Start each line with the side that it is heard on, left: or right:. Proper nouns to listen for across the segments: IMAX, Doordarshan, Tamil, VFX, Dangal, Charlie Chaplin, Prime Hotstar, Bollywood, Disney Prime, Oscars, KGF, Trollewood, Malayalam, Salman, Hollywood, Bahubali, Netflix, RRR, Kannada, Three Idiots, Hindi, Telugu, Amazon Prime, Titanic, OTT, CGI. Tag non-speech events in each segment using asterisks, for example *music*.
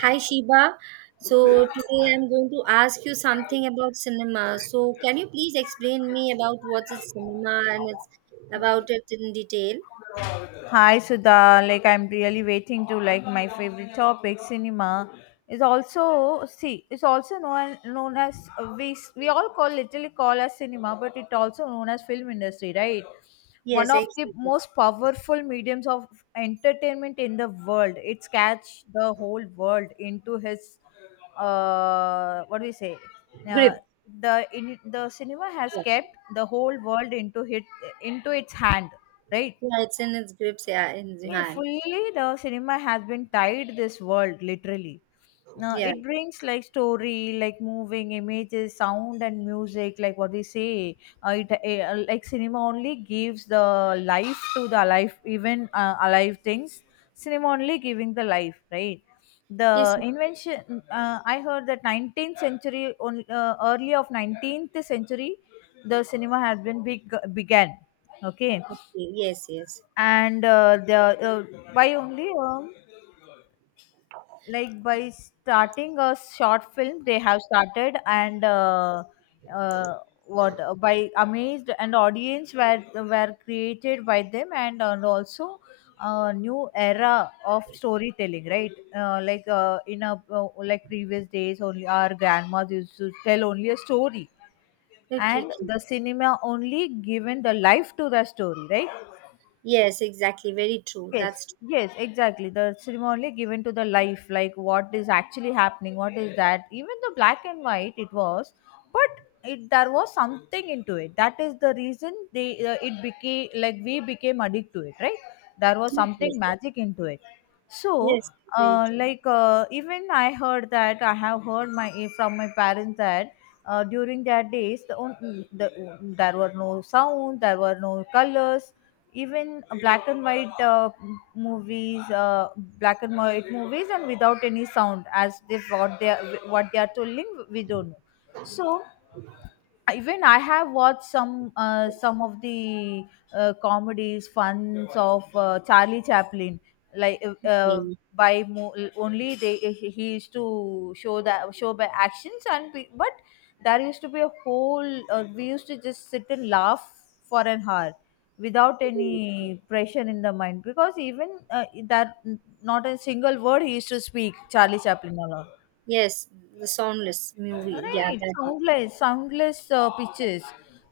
right: Hi Shiba. So today I'm going to ask you something about cinema. So can you please explain me about what is cinema and it's about it in detail?
left: Hi Sudha, I'm really waiting to my favorite topic, cinema, is also see it's also known as we we all call literally call as cinema, but it also known as film industry, right? One
right: Yes,
left: of the
right: exactly.
left: most powerful mediums of entertainment in the world. It's catch the whole world into his what do we say? Uh,
right: Grip.
left: the in the cinema has
right: Yeah.
left: kept the whole world into hit into its hand, right?
right: Yeah, it's in its grips, yeah, in the
left: Yeah,
right: hand.
left: fully the cinema has been tied this world literally. Now
right: Yeah.
left: it brings like story, like moving images, sound and music, like what we say. Like cinema only gives the life to the alive, even alive things. Cinema only giving the life, right?
right: Yes.
left: The
right: Yes.
left: invention. I heard that 19th century, early of 19th century, the cinema had began. Okay,
right: Okay. Yes, yes.
left: and the uh, by only like by starting a short film they have started and uh, what by amazed and audience were created by them and also a new era of storytelling, right? Like in a Like previous days only our grandmas used to tell only a story
right: Okay,
left: and
right: okay.
left: the cinema only given the life to the story, right?
right: Yes, exactly. Very true.
left: Yes,
right: That's
left: yes, exactly. The ceremony given to the life, like what is actually happening, what is that? Even the black and white, it was, but it there was something into it. That is the reason they it became like we became addicted to it, right? There was
right: true. Yes,
left: something
right: yes.
left: magic into it. So,
right: Yes, very true.
left: even I heard that I have heard from my parents that during their days the there were no sound, there were no colors, even black and white movies black and white movies and without any sound. As they what they are telling we don't know, so even I have watched some of the comedies, funs of Charlie Chaplin. Like uh, uh,
right: Okay.
left: Only they he used to show that show by actions but there used to be a whole we used to just sit and laugh for an hour without any pressure in the mind, because even that not a single word he used to speak. Charlie Chaplin alone.
right: Yes, the soundless movie. Yeah,
left: Right,
right: that one.
left: soundless, soundless pitches,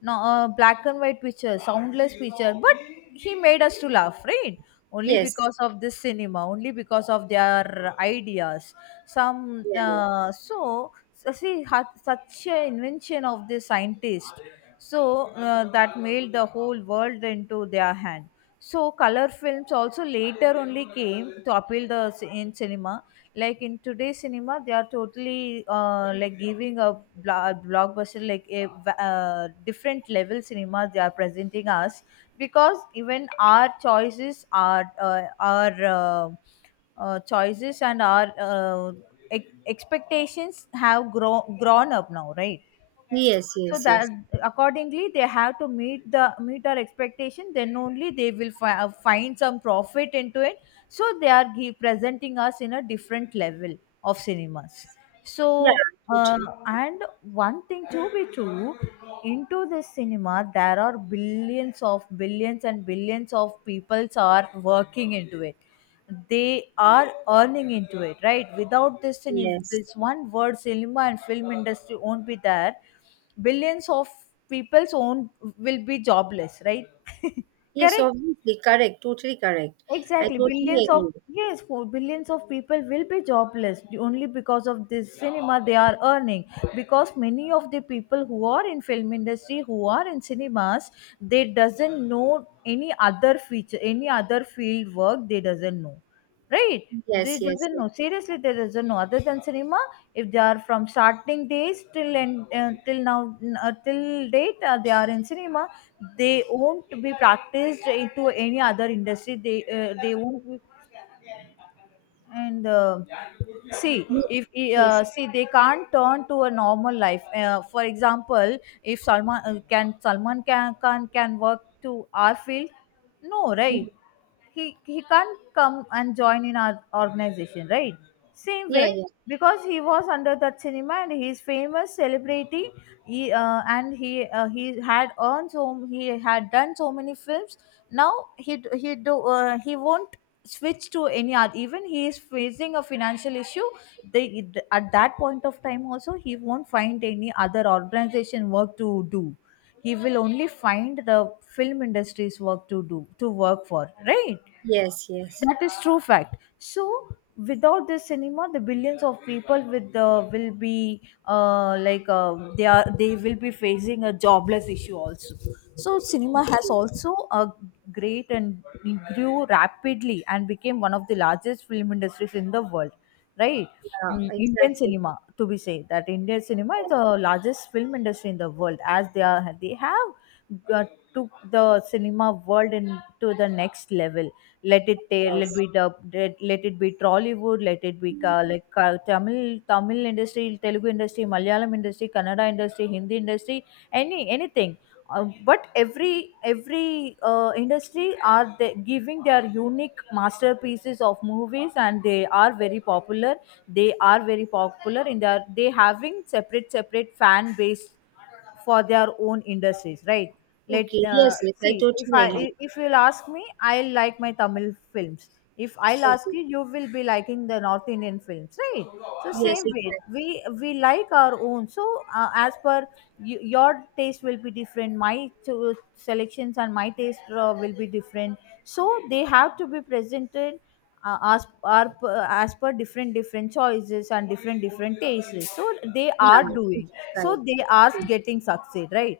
left: no, black and white picture, soundless picture. But he made us to laugh, right? Only
right: Yes.
left: because of this cinema, only because of their ideas. Some
right: Yeah, yeah.
left: so so See had such a invention of the scientist, so that made the whole world into their hand. So color films also later only came to appeal in cinema. Like in today's cinema they are totally like giving a blockbuster, like different level cinema they are presenting us, because even our choices are our choices and expectations have grown up now, right?
right: Yes,
left: So
right: yes,
left: that
right: yes.
left: accordingly they have to meet our expectation, then only they will find some profit into it, so they are presenting us in a different level of cinemas.
right: Yeah,
left: So uh,
right: totally.
left: and one thing to be true, into this cinema there are billions of billions and billions of peoples are working into it, they are earning into it, right? Without this thing, if
right: Yes.
left: this one word cinema and film industry won't be there, billions of people's own will be jobless, right? *laughs*
right: Yes,
left: Correct.
right: obviously. Correct. Totally correct. I
left: Exactly,
right: totally
left: billions of,
right: agree.
left: yes, for billions of people will be jobless only because of this cinema they are earning. Because many of the people who are in film industry, who are in cinemas, they doesn't know any other feature, any other field work. They doesn't know. Right. They
right: Yes, yes,
left: doesn't
right: yes.
left: know. Seriously, they doesn't know. Other than cinema, if they are from starting days till end, till now, till date, they are in cinema. They won't be practiced into any other industry. They won't be. And see
right: Ye-
left: if
right: Yes.
left: see they can't turn to a normal life. For example, if salman can work to our field? No,
right: Mm.
left: right? He can't come and join in our organization, right? Same
right: Yeah,
left: way,
right: yeah.
left: because he was under that cinema and he's famous celebrity. He had earned, so he had done so many films. Now he d- he do he won't switch to any other. Even he is facing a financial issue. They at that point of time also he won't find any other organization work to do, he will only find the film industry's work to do, to work for, right?
right: Yes, yes.
left: That is true fact. So without this cinema the billions of people with the will be they are they will be facing a jobless issue also. So cinema has
right: Okay.
left: also a great and grew rapidly and became one of the largest film industries in the world, right?
right: Yeah,
left: Mm, indian
right: exactly.
left: cinema, to be said that indian cinema is
right: Yes,
left: the largest film industry in the world, as they are they have uh, took the cinema world into the next level. Let it let
right: yes.
left: be dub, let it be Trollywood, let it be Tamil, Tamil industry, Telugu industry, Malayalam industry, Kannada industry, Hindi industry, anything. But every industry are they giving their unique masterpieces of movies, and they are very popular. They are very popular in their, they having separate separate fan base for their own industries, right? let
right: Okay. Yes, yes. I
left: See if
right: totally agree.
left: if you'll ask me I'll like my tamil films. If I'll ask
right: Okay.
left: you, you will be liking the north indian films, right? So
right: Yes,
left: same way
right: exactly.
left: we like our own. So as per you, your taste will be different, selections and my taste will be different. So they have to be presented as per different different choices and different different tastes, so they
right: Yeah,
left: are
right: totally
left: doing, so
right: correct.
left: they are getting succeed, right?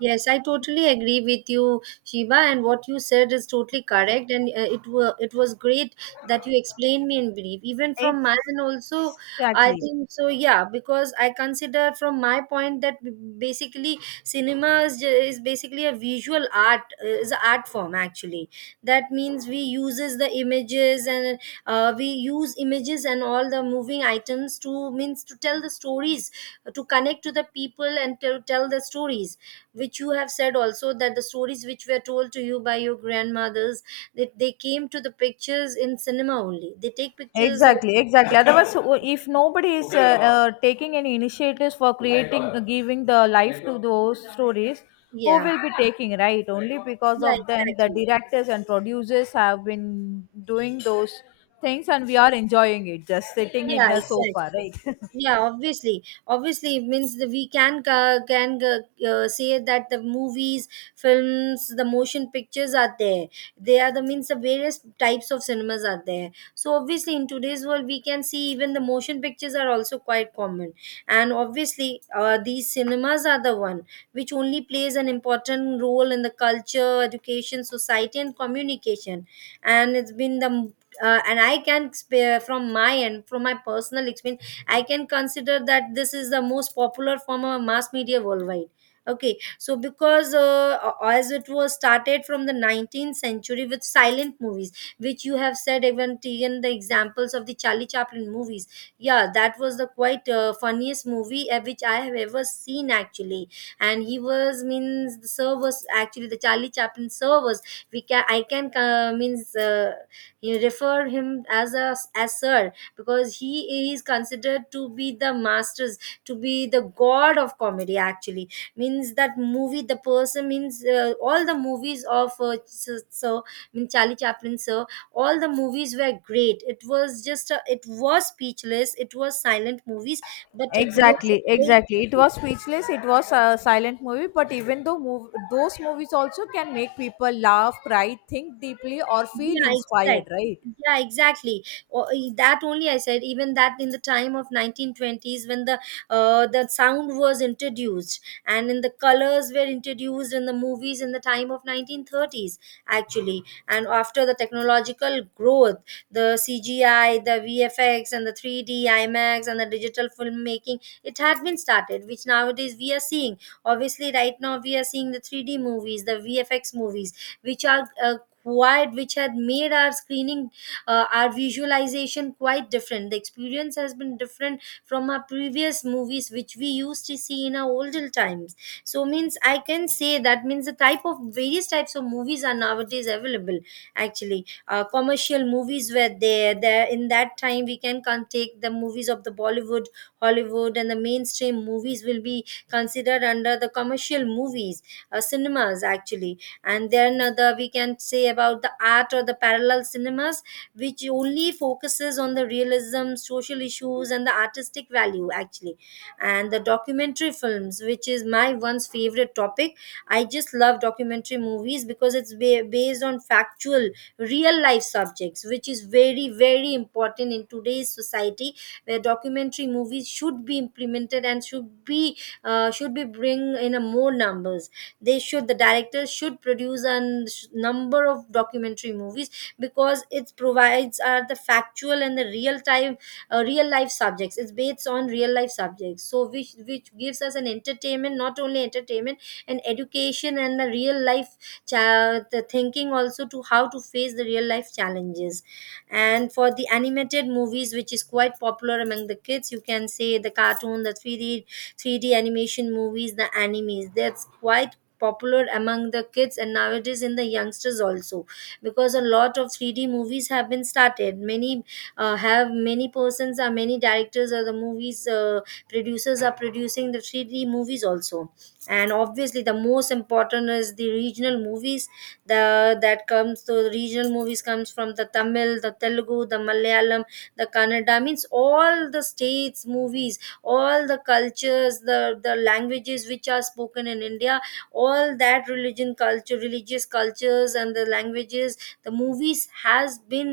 right: Yes, I totally agree with you, Shiva, and what you said is totally correct. And it was great that you explained me in brief, even from my and also I
left: Exactly.
right: think so. Yeah, because I consider from my point that basically cinema is basically a visual art, is an art form actually. That means we uses the images and, we use images and all the moving items to means to tell the stories, to connect to the people and to tell the stories which you have said also, that the stories which were told to you by your grandmothers, that they came to the pictures in cinema only. They take pictures in,
left: Exactly, exactly. Otherwise, *coughs* if nobody is taking any initiatives for creating, giving the life to those stories, who
right: yeah,
left: will be taking, right? Only because
right: yeah,
left: of them, the
right: exactly.
left: directors and producers have been doing those things, and we are enjoying it, just sitting in
right: Yeah,
left: the
right: exactly.
left: sofa, right? *laughs*
right: Yeah, obviously, obviously it means that we can say that the movies, films, the motion pictures are there. They are the means the various types of cinemas are there. So obviously, in today's world, we can see even the motion pictures are also quite common. And obviously, these cinemas are the one which only plays an important role in the culture, education, society, and communication. And it's been the and I can spare from my end, from my personal experience, I can consider that this is the most popular form of mass media worldwide. Okay, so because as it was started from the 19th century with silent movies, which you have said, even taken the examples of the Charlie Chaplin movies. Yeah, that was the quite funniest movie, which I have ever seen, actually. And he was means the sir was actually the Charlie Chaplin sir was, we can I can, means he refer him as a as sir, because he is considered to be the masters, to be the god of comedy, actually. Means that movie, the person, means, all the movies of, so mean Charlie Chaplin sir, all the movies were great. It was just it was speechless, it was silent movies, but it was a
left: Exactly,
right: great
left: exactly. It
right: movie.
left: was speechless. It was a silent movie, but even though those movies also can make people laugh, cry, think deeply, or feel
right: Yeah,
left: inspired,
right: exactly.
left: right?
right: Yeah, exactly. That only I said. Even that in the time of 1920s, when the sound was introduced, and in the colors were introduced in the movies in the time of 1930s, actually. And after the technological growth, the CGI, the VFX, and the 3D IMAX, and the digital filmmaking, it had been started, which nowadays we are seeing. Obviously, right now we are seeing the 3D movies, the VFX movies, which are quite, which had made our screening, our visualization quite different. The experience has been different from our previous movies, which we used to see in our older times. So means I can say that means the type of various types of movies are nowadays available, actually. Commercial movies were there. There in that time we can take the movies of the Bollywood, Hollywood, and the mainstream movies will be considered under the commercial movies, cinemas, actually. And then the we can say about the art or the parallel cinemas, which only focuses on the realism, social issues, and the artistic value, actually. And the documentary films, which is my one's favorite topic. I just love documentary movies because it's based on factual, real life subjects, which is very very important in today's society, where documentary movies should be implemented and should be, should be bring in a more numbers. They should, the directors should produce a number of documentary movies, because it provides are the factual and the real time, real life subjects. It's based on real life subjects, so which gives us an entertainment, not only entertainment and education, and the real life the thinking also, to how to face the real life challenges. And for the animated movies which is quite popular among the kids, you can say the cartoon, the 3D animation movies, the animes. That's quite popular among the kids and nowadays in the youngsters also, because a lot of 3D movies have been started. Many have many persons or many directors, or the movies producers are producing the 3D movies also. And obviously the most important is the regional movies. The, that comes to the regional movies, comes from the Tamil, the Telugu, the Malayalam, the Kannada, means all the states movies, all the cultures, the languages which are spoken in India, all that religion culture, religious cultures, and the languages, the movies has been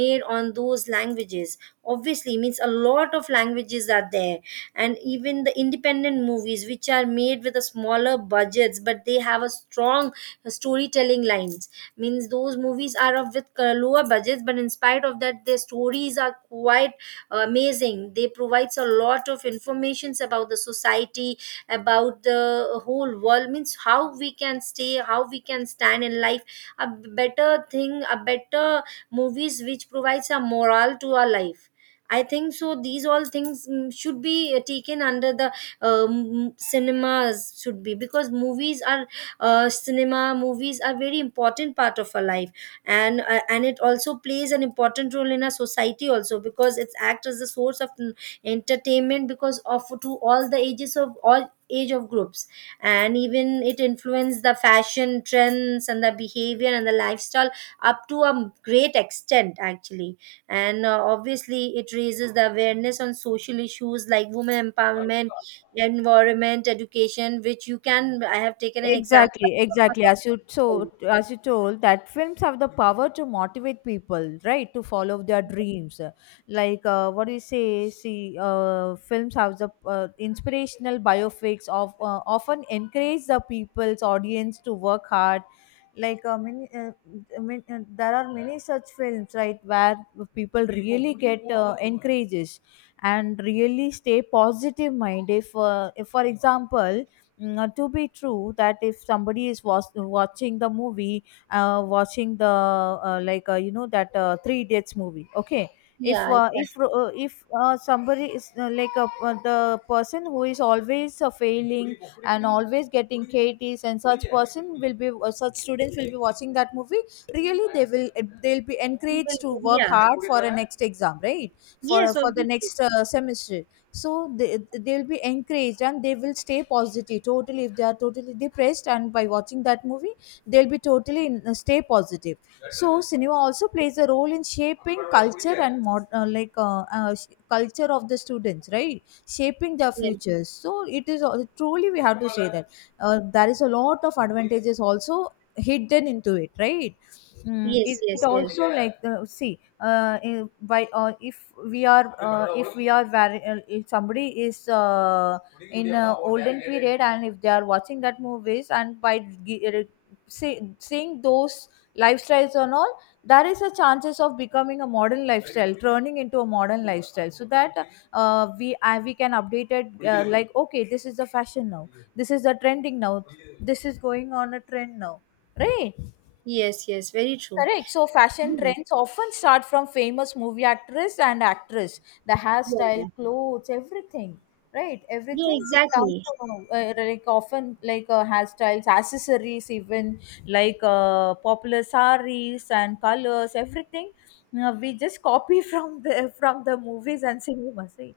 right: made on those languages. Obviously means a lot of languages are there. And even the independent movies, which are made with a smaller budgets, but they have a strong storytelling lines. Means those movies are of with lower budgets, but in spite of that their stories are quite amazing. They provides a lot of informations about the society, about the whole world. Means how we can stay, how we can stand in life, a better thing, a better movies which provides a morale to our life. I think so these all things, mm, should be taken under the, cinemas should be, because movies are, cinema movies are very important part of our life. And and it also plays an important role in our society also, because it's act as a source of, mm, entertainment, because of to all the ages of all age of groups. And even it influenced the fashion trends and the behavior and the lifestyle up to a great extent, actually. And obviously it raises the awareness on social issues like women empowerment, environment, education, which you can, I have taken an example.
left: Exactly, exactly. As you told that films have the power to motivate people, right, to follow their dreams. Like what do you say? See, films have the inspirational biopics of often encourage the people's audience to work hard. Like uh, many, uh, there are many such films, right, where people really get encourages and really stay positive minded. If for example to be true that if somebody is was watching the movie, watching the you know that three idiots movie, okay?
right: Yeah, exactly.
left: If somebody is the person who is always failing and always getting KTs, and such person will be such students will be watching that movie, really they will they'll be
right: Well,
left: encouraged to work
right: yeah.
left: hard for a next exam, right? For
right: Yes,
left: for the
right: obviously.
left: next semester. So they, they'll be encouraged and they will stay positive totally. If they are totally depressed and by watching that movie they'll be totally, in, stay positive. So cinema also plays a role in shaping culture and culture of the students, right, shaping their
right: Yes.
left: futures. So it is truly we have to say that there is a lot of advantages also hidden into it, right? Mm,
right: Yes,
left: it
right: yes, yes.
left: also like the see I- by if we are very if somebody is in a olden period and if they are watching that movies and see, seeing those lifestyles and all, there is a chances of becoming a modern lifestyle, turning into a modern lifestyle, so that we can update it, like okay, this is the fashion now, this is the trending now, this is going on a trend now, right?
right: Yes, yes. Very true.
left: Correct. So fashion
right: Yeah.
left: trends often start from famous movie actress and actress. The
right: Yeah. Yeah.
left: hairstyle, clothes, everything. Right.
right: Yeah,
left: Everything becomes
right: exactly.
left: from like often like hairstyles, accessories, even popular saris and colors. Everything we just copy *laughs* from the movies and cinemas, right?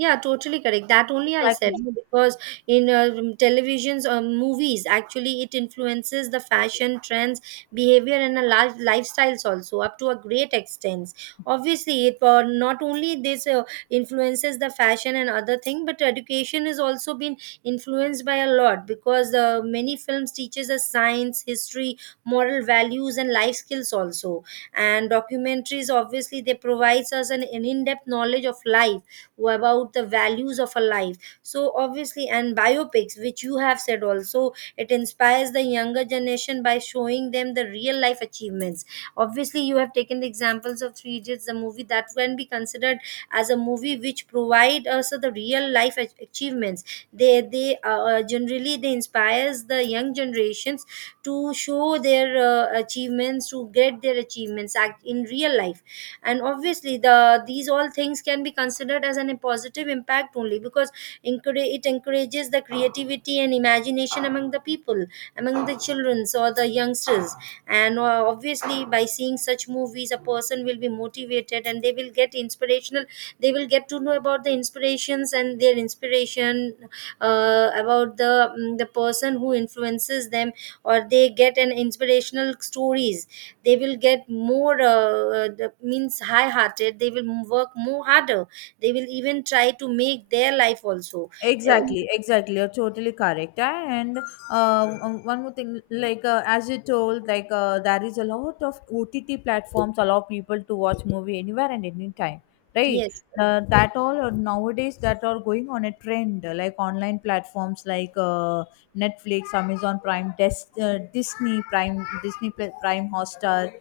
right: Yeah, totally correct. That only I said,
left: Exactly.
right: no, because in, televisions or movies, actually, it influences the fashion trends, behavior, and a life lifestyles also up to a great extent. Obviously, it, not only this, influences the fashion and other thing, but education has also been influenced by a lot, because many films teaches us science, history, moral values, and life skills also. And documentaries, obviously, they provides us an in depth knowledge of life, about the values of a life. So obviously, and biopics, which you have said also, it inspires the younger generation by showing them the real life achievements. Obviously you have taken the examples of three idiots, the movie, that can be considered as a movie which provide us the real life achievements. They generally they inspires the young generations to show their achievements, to get their achievements act in real life. And obviously the these all things can be considered as an a positive impact, only because it encourages the creativity and imagination among the people, among the children or the youngsters. And obviously by seeing such movies a person will be motivated, and they will get inspirational, they will get to know about the inspirations and their inspiration, about the, mm, the person who influences them, or they get an inspirational stories. They will get more, the, means high hearted, they will work more harder. They will even try to make their life also. Uh,
left: Exactly, exactly. You're totally correct. And one more thing, like as you told, like there is a lot of OTT platforms allow people to watch movie anywhere and anytime, right?
right: yes, yes,
left: That all are nowadays that are going on a trend, like online platforms like Netflix, Amazon Prime, Disney Prime, Prime Hotstar,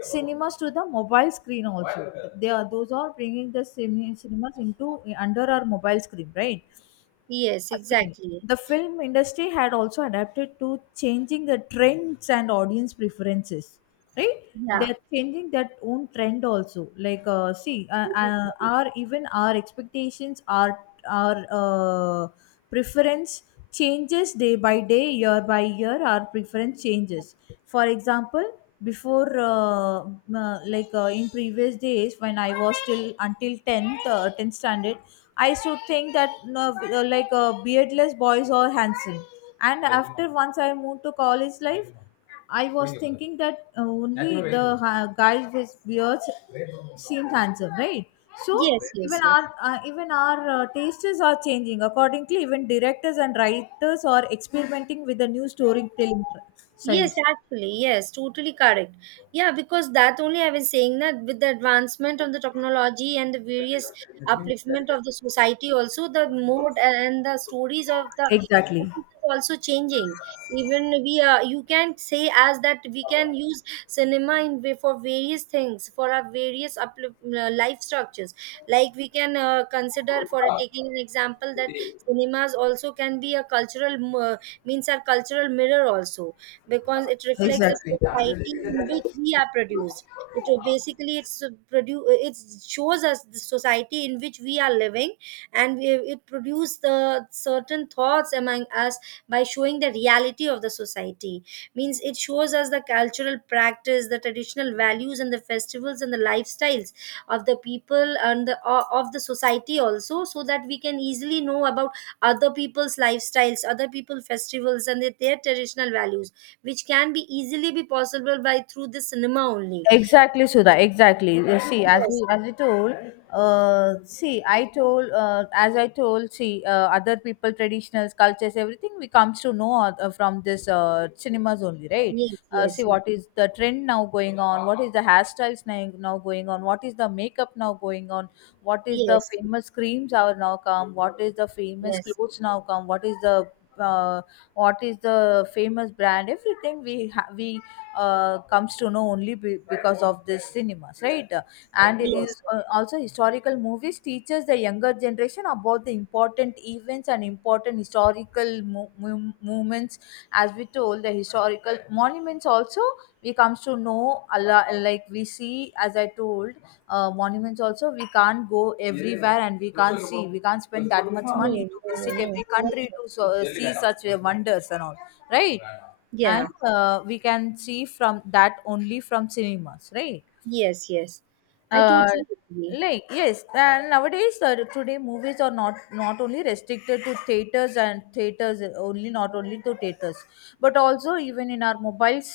left: cinemas to the mobile screen also. They are those are bringing the cinemas into under our mobile screen, right?
right: yes,
left: Screen.
right: exactly.
left: The film industry had also adapted to changing the trends and audience preferences, right?
right: Yeah,
left: They're changing that own trend also like see our even our expectations our preference changes day by day, year by year, our preference changes. For example, before like in previous days when I was still until 10th standard, I used to think that no, like beardless boys are handsome, and after once I moved to college life, I was thinking that only the guys with beards seemed handsome, right? So
right: yes, yes,
left: even
right: yes.
left: our tastes are changing accordingly. Even directors and writers are experimenting with the new
right: Yes,
left: styles.
right: actually, yes, totally correct. Yeah, because that only I was saying that with the advancement of the technology and the various upliftment of the society, also the mode and the stories of the
left: Exactly,
right: movies is also changing. Even we are, you can say as that we can use cinema in way for various things for our various uplift, life structures. Like we can consider for taking an example, that cinemas also can be a cultural means our cultural mirror also, because it reflects the
left: exactly.
right: society in which we are produced. It basically, it's produce, it shows us the society in which we are living, and we, it produces the certain thoughts among us by showing the reality of the society. Means it shows us the cultural practice, the traditional values, and the festivals and the lifestyles of the people and of the society also, so that we can easily know about other people's lifestyles, other people's festivals, and their traditional values which can be easily be possible by through the cinema only.
left: Exactly, Sudha. Exactly. You see, as
right: Yes,
left: we as we told, as I told, see, other people, traditionals, cultures, everything we comes to know from this cinemas only, right?
right: yes,
left: See,
right: yes,
left: what is the trend now going on? What is the hairstyles now going on? What is the makeup now going on? What is the
right: yes,
left: famous creams are now come? What is the famous
right: yes,
left: clothes now come? Uh, what is the famous brand, everything we comes to know only because of this cinemas, right? And
right: yes.
left: is also historical movies teaches the younger generation about the important events and important historical movements. As we told, the historical monuments also we comes to know a lot, like we see, as I told, monuments also we can't go everywhere and we can't see, we can't spend that much money
right: No,
left: to
right: no, no,
left: visit
right: no,
left: every
right: not
left: country to
right: true.
left: so, see such wonders and all, right? And
right: Yeah,
left: we can see from that only, from cinemas, right?
right: yes, yes. I
left: uh,
right: totally agree.
left: yes, and nowadays today movies are not only restricted to theaters and theaters only, not only to theaters, but also even in our mobiles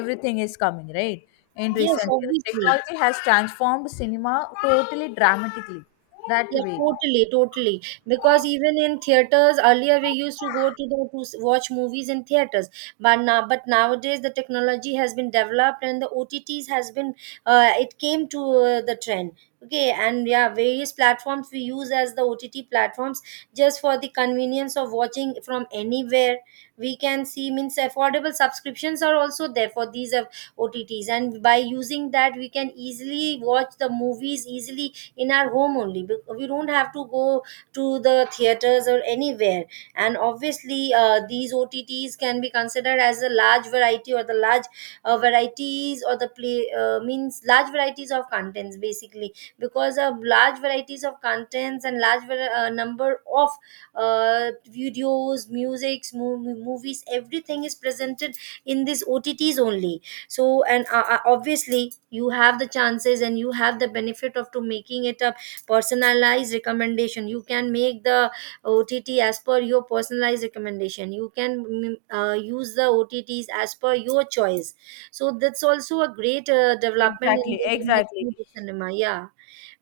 left: everything is coming, right? In
right: Yes,
left: recent years
right: obviously.
left: technology has transformed cinema totally dramatically that
right: Yeah,
left: way.
right: totally, totally. Because even in theaters, earlier we used to go to watch movies in theaters, but nowadays the technology has been developed and the OTTs has been, it came to the trend. Okay, and yeah, various platforms we use as the OTT platforms just for the convenience of watching from anywhere. We can see means affordable subscriptions are also there for these OTTs, and by using that we can easily watch the movies easily in our home only. We don't have to go to the theaters or anywhere, and obviously these otts can be considered as a large variety or the large varieties or the play means large varieties of contents, basically because of large varieties of contents and number of videos, musics, movies, everything is presented in these otts only. So and obviously you have the chances and you have the benefit of to making it a personalized recommendation. You can make the OTT as per your personalized recommendation. You can use the O T T's as per your choice. So that's also a great development in
left: Exactly,
right: the industry
left: exactly.
right: of cinema. Yeah,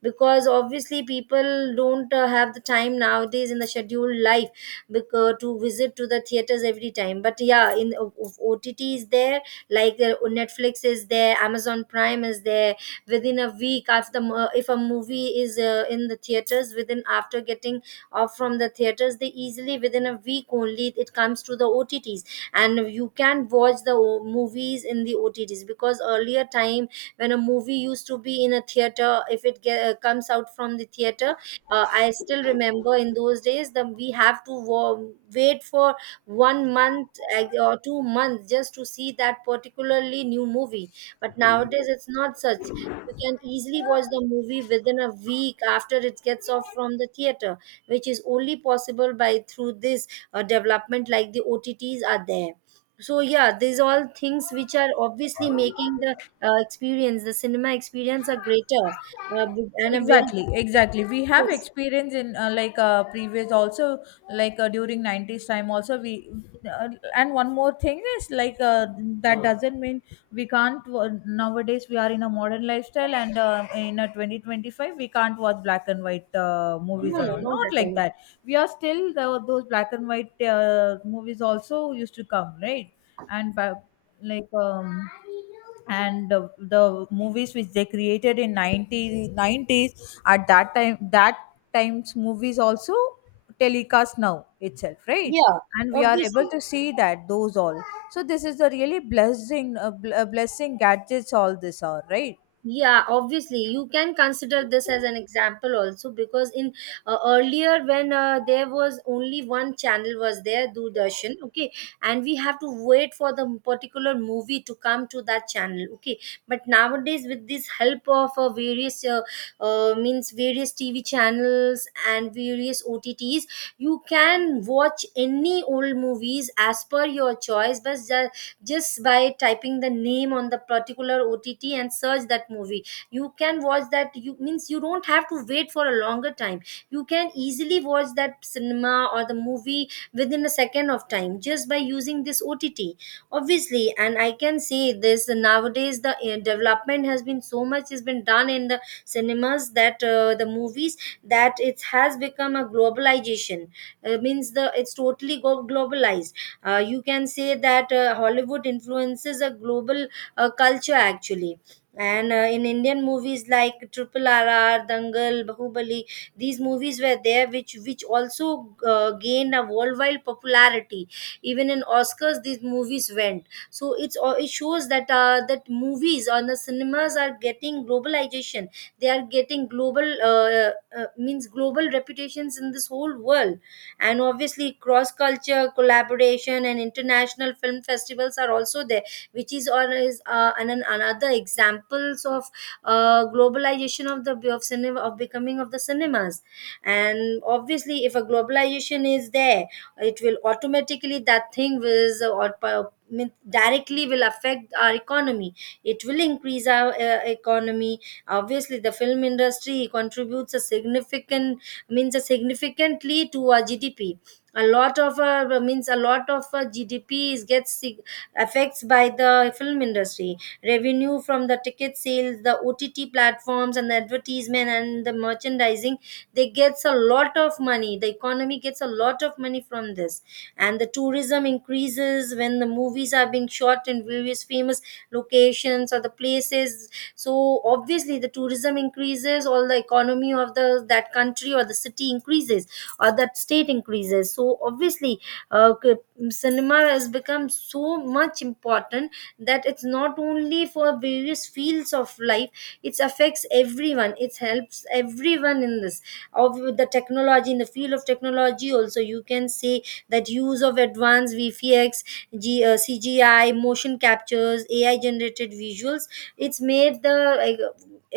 right: because obviously people don't have the time nowadays in the scheduled life because to visit to the theaters every time. But yeah, in OTT is there, like netflix is there, amazon prime is there. Within a week after the if a movie is in the theaters, within after getting off from the theaters, they easily within a week only it comes to the otts, and you can watch the movies in the otts. Because earlier time, when a movie used to be in a theater, if it comes out from the theater, I still remember in those days that we have to wait for 1 month, or 2 months just to see that particularly new movie. But nowadays it's not such. You can easily watch the movie within a week after it gets off from the theater, which is only possible by through this development, like the otts are there. So yeah, these all things which are obviously making the experience, the cinema experience, a greater uh, and a very
left: Exactly, exactly, we have
right: yes.
left: experience in previous also, like during 90s time also we uh, and one more thing is like that doesn't mean we can't wo- nowadays we are in a modern lifestyle and in a 2025 we can't watch black and white movies
right: No,
left: and
right: no,
left: all,
right: not
left: not
right: at
left: like
right: all.
left: that. We are still those black and white movies also used to come, right? And ba- like um and the movies which they created in 90, 90s, at that time, that times movies also telecast now itself, right?
right: Yeah,
left: And we are able
right: obviously.
left: to see that those all. So this is the really blessing gadgets all this are, right?
right: Yeah, obviously you can consider this as an example also because in earlier when there was only one channel was there, doordarshan. Okay, and we have to wait for the particular movie to come to that channel. Okay, but nowadays with this help of various means various tv channels and various otts, you can watch any old movies as per your choice, but just by typing the name on the particular ott and search that movie, you can watch that. You means you don't have to wait for a longer time, you can easily watch that cinema or the movie within a second of time just by using this ott. Obviously, and I can say this nowadays the development has been so much has been done in the cinemas that the movies that it has become a globalization. Means the it's globalized. You can say that Hollywood influences a global culture actually. And in Indian movies like Triple R*, R, Dangal, Bahubali, these movies were there, which also gained a worldwide popularity. Even in Oscars, these movies went. So it's it shows that that movies on the cinemas are getting globalization. They are getting global means global reputations in this whole world. And obviously cross culture collaboration and international film festivals are also there, which is or is another examples of globalization of the of cinema of becoming of the cinemas. And obviously if a globalization is there, it will automatically that thing will or pa- mean- directly will affect our economy. It will increase our economy. Obviously the film industry contributes a significant means significantly to our GDP. A lot of means a lot of GDP is affects by the film industry. Revenue from the ticket sales, the OTT platforms, and the advertisement and the merchandising, they gets a lot of money. The economy gets a lot of money from this, and the tourism increases when the movies are being shot in various famous locations or the places. So obviously the tourism increases, all the economy of the that country or the city increases or that state increases. So obviously uh, c- cinema has become so much important that it's not only for various fields of life, it affects everyone, it helps everyone in this of the technology. In the field of technology also you can say that use of advanced vfx, cgi, motion captures, ai generated visuals, it's made the like,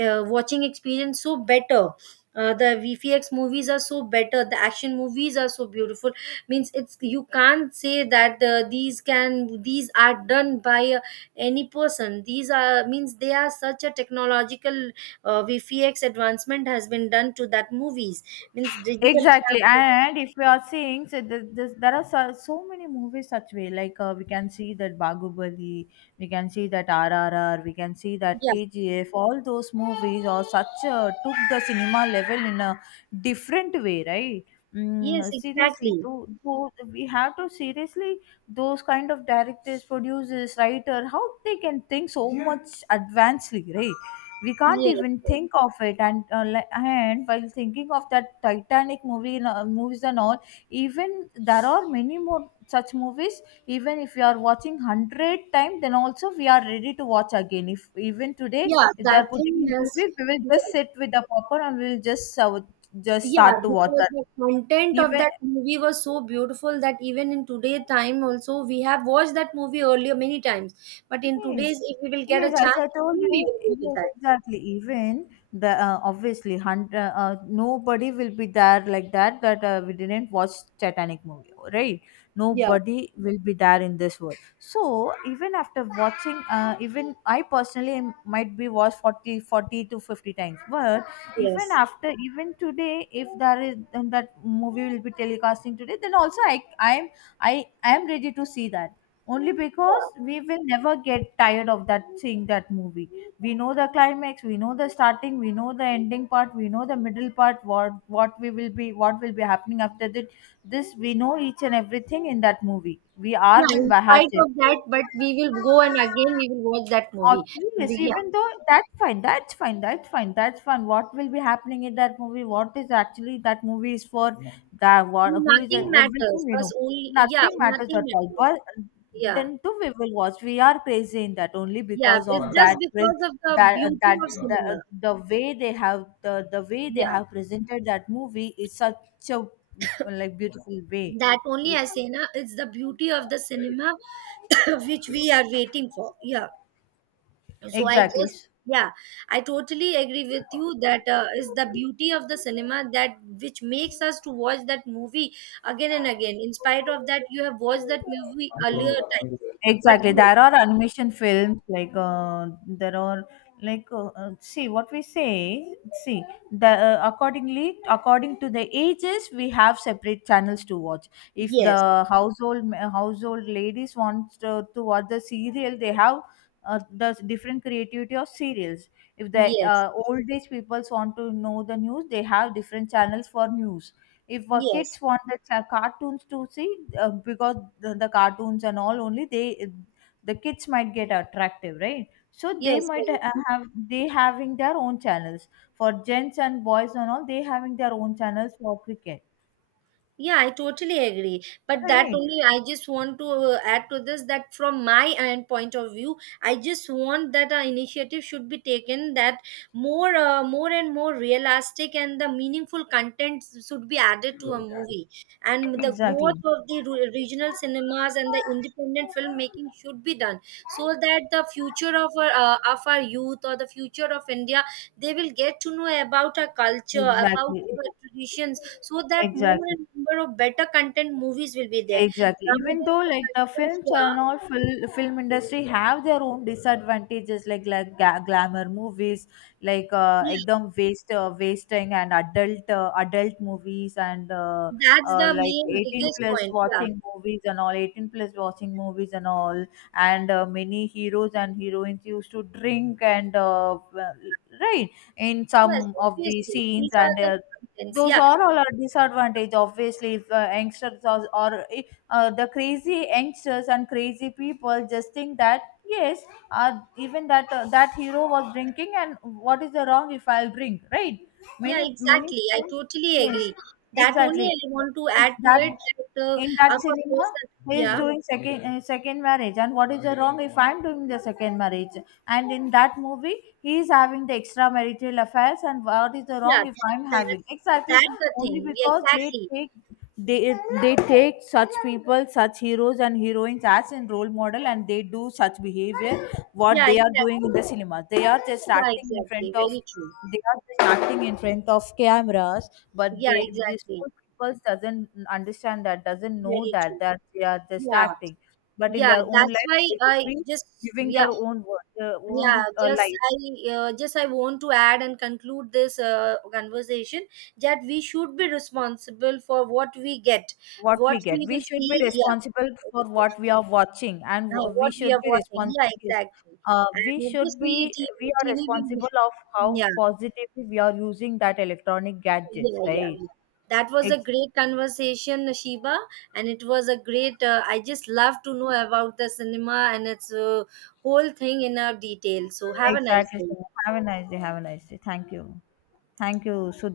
right: uh, watching experience so better. The vfx movies are so better, the action movies are so beautiful. Means it's you can't say that these can these are done by any person, these are means they are such a technological vfx advancement has been done to that movies, means digital
left: Exactly,
right: camera.
left: and if we are seeing, so there are so many movies such way. Like we can see that Bahubali, we can see that RRR, we can see that
right: Yeah,
left: KGF. All those movies are such took the cinema level in a different way, right?
right: yes,
left: Mm, seriously,
right: exactly,
left: to we have to seriously those kind of directors, producers, writer, how they can think so much advancedly, right? We can't
right: yes,
left: even
right: yes.
left: think of it. And and while thinking of that Titanic movie and, movies and all, even there are many more such movies. Even if you are watching 100 times, then also we are ready to watch again. If even today
right: Yeah,
left: if they
right: that
left: are
right: thing
left: putting in
right: has.
left: TV, we will just
right: Yeah.
left: sit with the popcorn and we will just start
right: Yeah,
left: to watch
right: because
left: that.
right: the content of
left: Even
right: that movie was so beautiful that even in today time also we have watched that movie earlier many times. But in
left: yes,
right: today's, if we will get a
left: yes. As
right: chance,
left: I told
right: again
left: you,
right: we will go with
left: yes,
right: that.
left: exactly. Even the obviously, nobody will be there like that, that we didn't watch Titanic movie, right?
right: Yeah,
left: Nobody will be there in this world. So even after watching, even I personally might be watched 40, 40 to 50 times. But even
right: yes.
left: after, even today, if there is and that movie will be telecasting today, then also I'm, I am ready to see that, only because
right: Yeah,
left: we will never get tired of that, seeing that movie. We know the climax, we know the starting, we know the ending part, we know the middle part, what we will be, what will be happening after that. This we know each and everything in that movie. We are
right: yeah.
left: been
right: In spite
left: bahate.
right: of that, but we will go and again we will watch that movie.
left: Okay, yes,
right: Yeah,
left: even though that's fine. What will be happening in that movie? What is actually that movie is for? That, what, who is
right: nothing
left: that. Yeah, everything
right: matters.
left: we
right: Us
left: know.
right: only. Yeah,
left: Nothing matters
right: nothing
left: at all,
right: matters.
left: but
right: Yeah,
left: then too we will watch, we are crazy in that, only
right: yeah.
left: because
right: It's
left: of
right: just
left: that
right: because of the
left: that
right: beauty of cinema.
left: the way they have, the way they
right: Yeah,
left: have presented that movie is such a like beautiful way.
right: that only I say na. It's the beauty of the cinema *coughs* *clears throat* which we are waiting for, yeah. So I
left: Exactly.
right: just, yeah, I totally agree with you that is the beauty of the cinema that which makes us to watch that movie again and again in spite of that you have watched that movie earlier time. But
left: Exactly.
right: no.
left: There are animation films like there are like see what we say. See the accordingly, according to the ages, we have separate channels to watch. If
right: Yes,
left: the household ladies want to watch the serial, they have the different creativity of serials. If the
right: yes,
left: old age peoples want to know the news, they have different channels for news. If
right: yes,
left: kids want the cartoons to see, because the cartoons and all only they, the kids might get attractive, right? So they
right: yes,
left: might
right: very true.
left: have, they having their own channels for gents and boys and all. They having their own channels for cricket,
right: Yeah, I totally agree. But that
left: right?
right: only, I just want to add to this that from my end point of view, I just want that an initiative should be taken that more and more realistic and the meaningful content should be added to a movie. And the growth
left: Exactly,
right: of the regional cinemas and the independent filmmaking should be done so that the future of our youth or the future of India, they will get to know about our culture, about
left: exactly,
right: our traditions so that more
left: exactly.
right: and number of better content movies will be there.
left: Exactly. Even
right: Nowadays,
left: though
right: the
left: like the
right: contents,
left: films
right: yeah,
left: and all film industry have their own disadvantages, like like glamour movies, like
right: yeah,
left: ekdam waste, wasting and adult movies and
right: that's the
left: like
right: main
left: 18
right: biggest
left: plus
right: point. Yeah,
left: watching movies and all, 18 plus watching movies and all, and many heroes and heroines used to drink and well, right, in
right: yes,
left: some of the
right: obviously,
left: scenes
right: these are
left: and.
right: the contents.
left: Those
right: Yeah,
left: are all a disadvantage, obviously. If youngsters are the crazy youngsters and crazy people just think that yes, even that that hero was drinking and what is the wrong if I'll drink, right?
right: yeah,
left: Many, many
right: exactly. I
left: students,
right: totally
left: yes,
right: agree. That only
left: exactly,
right: I want to
left: if
right: add to
left: that
right: it that
left: in
right: of
left: that cinema
right: course, person,
left: he is
right: yeah,
left: doing second marriage and what is the wrong if I'm doing the second marriage, and in that movie he is having the extramarital affairs and what is the
right: yeah,
left: wrong if I'm
right: that
left: having, exactly.
right: that's the
left: Only
right: thing. Yeah,
left: because they
right: exactly.
left: take, they they take such people, such heroes and heroines as in role model, and they do such behavior. What
right: Yeah,
left: they are doing in
right: exactly.
left: the cinema, they are just
right: Yeah,
left: acting in
right: exactly.
left: front of,
right: Very true.
left: they are just acting in front of cameras, but
right: Yeah,
left: they, these
right: exactly.
left: poor people doesn't understand that, doesn't know
right: Very
left: that,
right: true.
left: that they are just
right: Yeah,
left: acting, but in
right: yeah.
left: their own
right: That's
left: life
right: why
left: they will
right: I
left: be
right: just,
left: living
right: yeah.
left: their own their
right: Yeah,
left: own life.
right: just I want to add and conclude this conversation that we should be responsible for what we get,
left: What
right: what
left: we get.
right: we
left: We
right: will
left: should
right: see,
left: be
right: yeah.
left: responsible for
right: *laughs*
left: what we are watching, and we
right: What we
left: should
right: are
left: be
right: watching,
left: responsible.
right: yeah, exactly.
left: We
right: And
left: should
right: obviously
left: be we are
right: Tv will be,
left: responsible of how
right: yeah,
left: positively we are using that electronic gadgets,
right: yeah, yeah,
left: right?
right: yeah. That was a
left: Ex-
right: great conversation, shiba, and it was a great I just love to know about the cinema and its whole thing in our detail. So have a nice
left: exactly.
right: day.
left: Sneha. Have a nice day. Have a nice day. Thank you. Thank you, Sudha.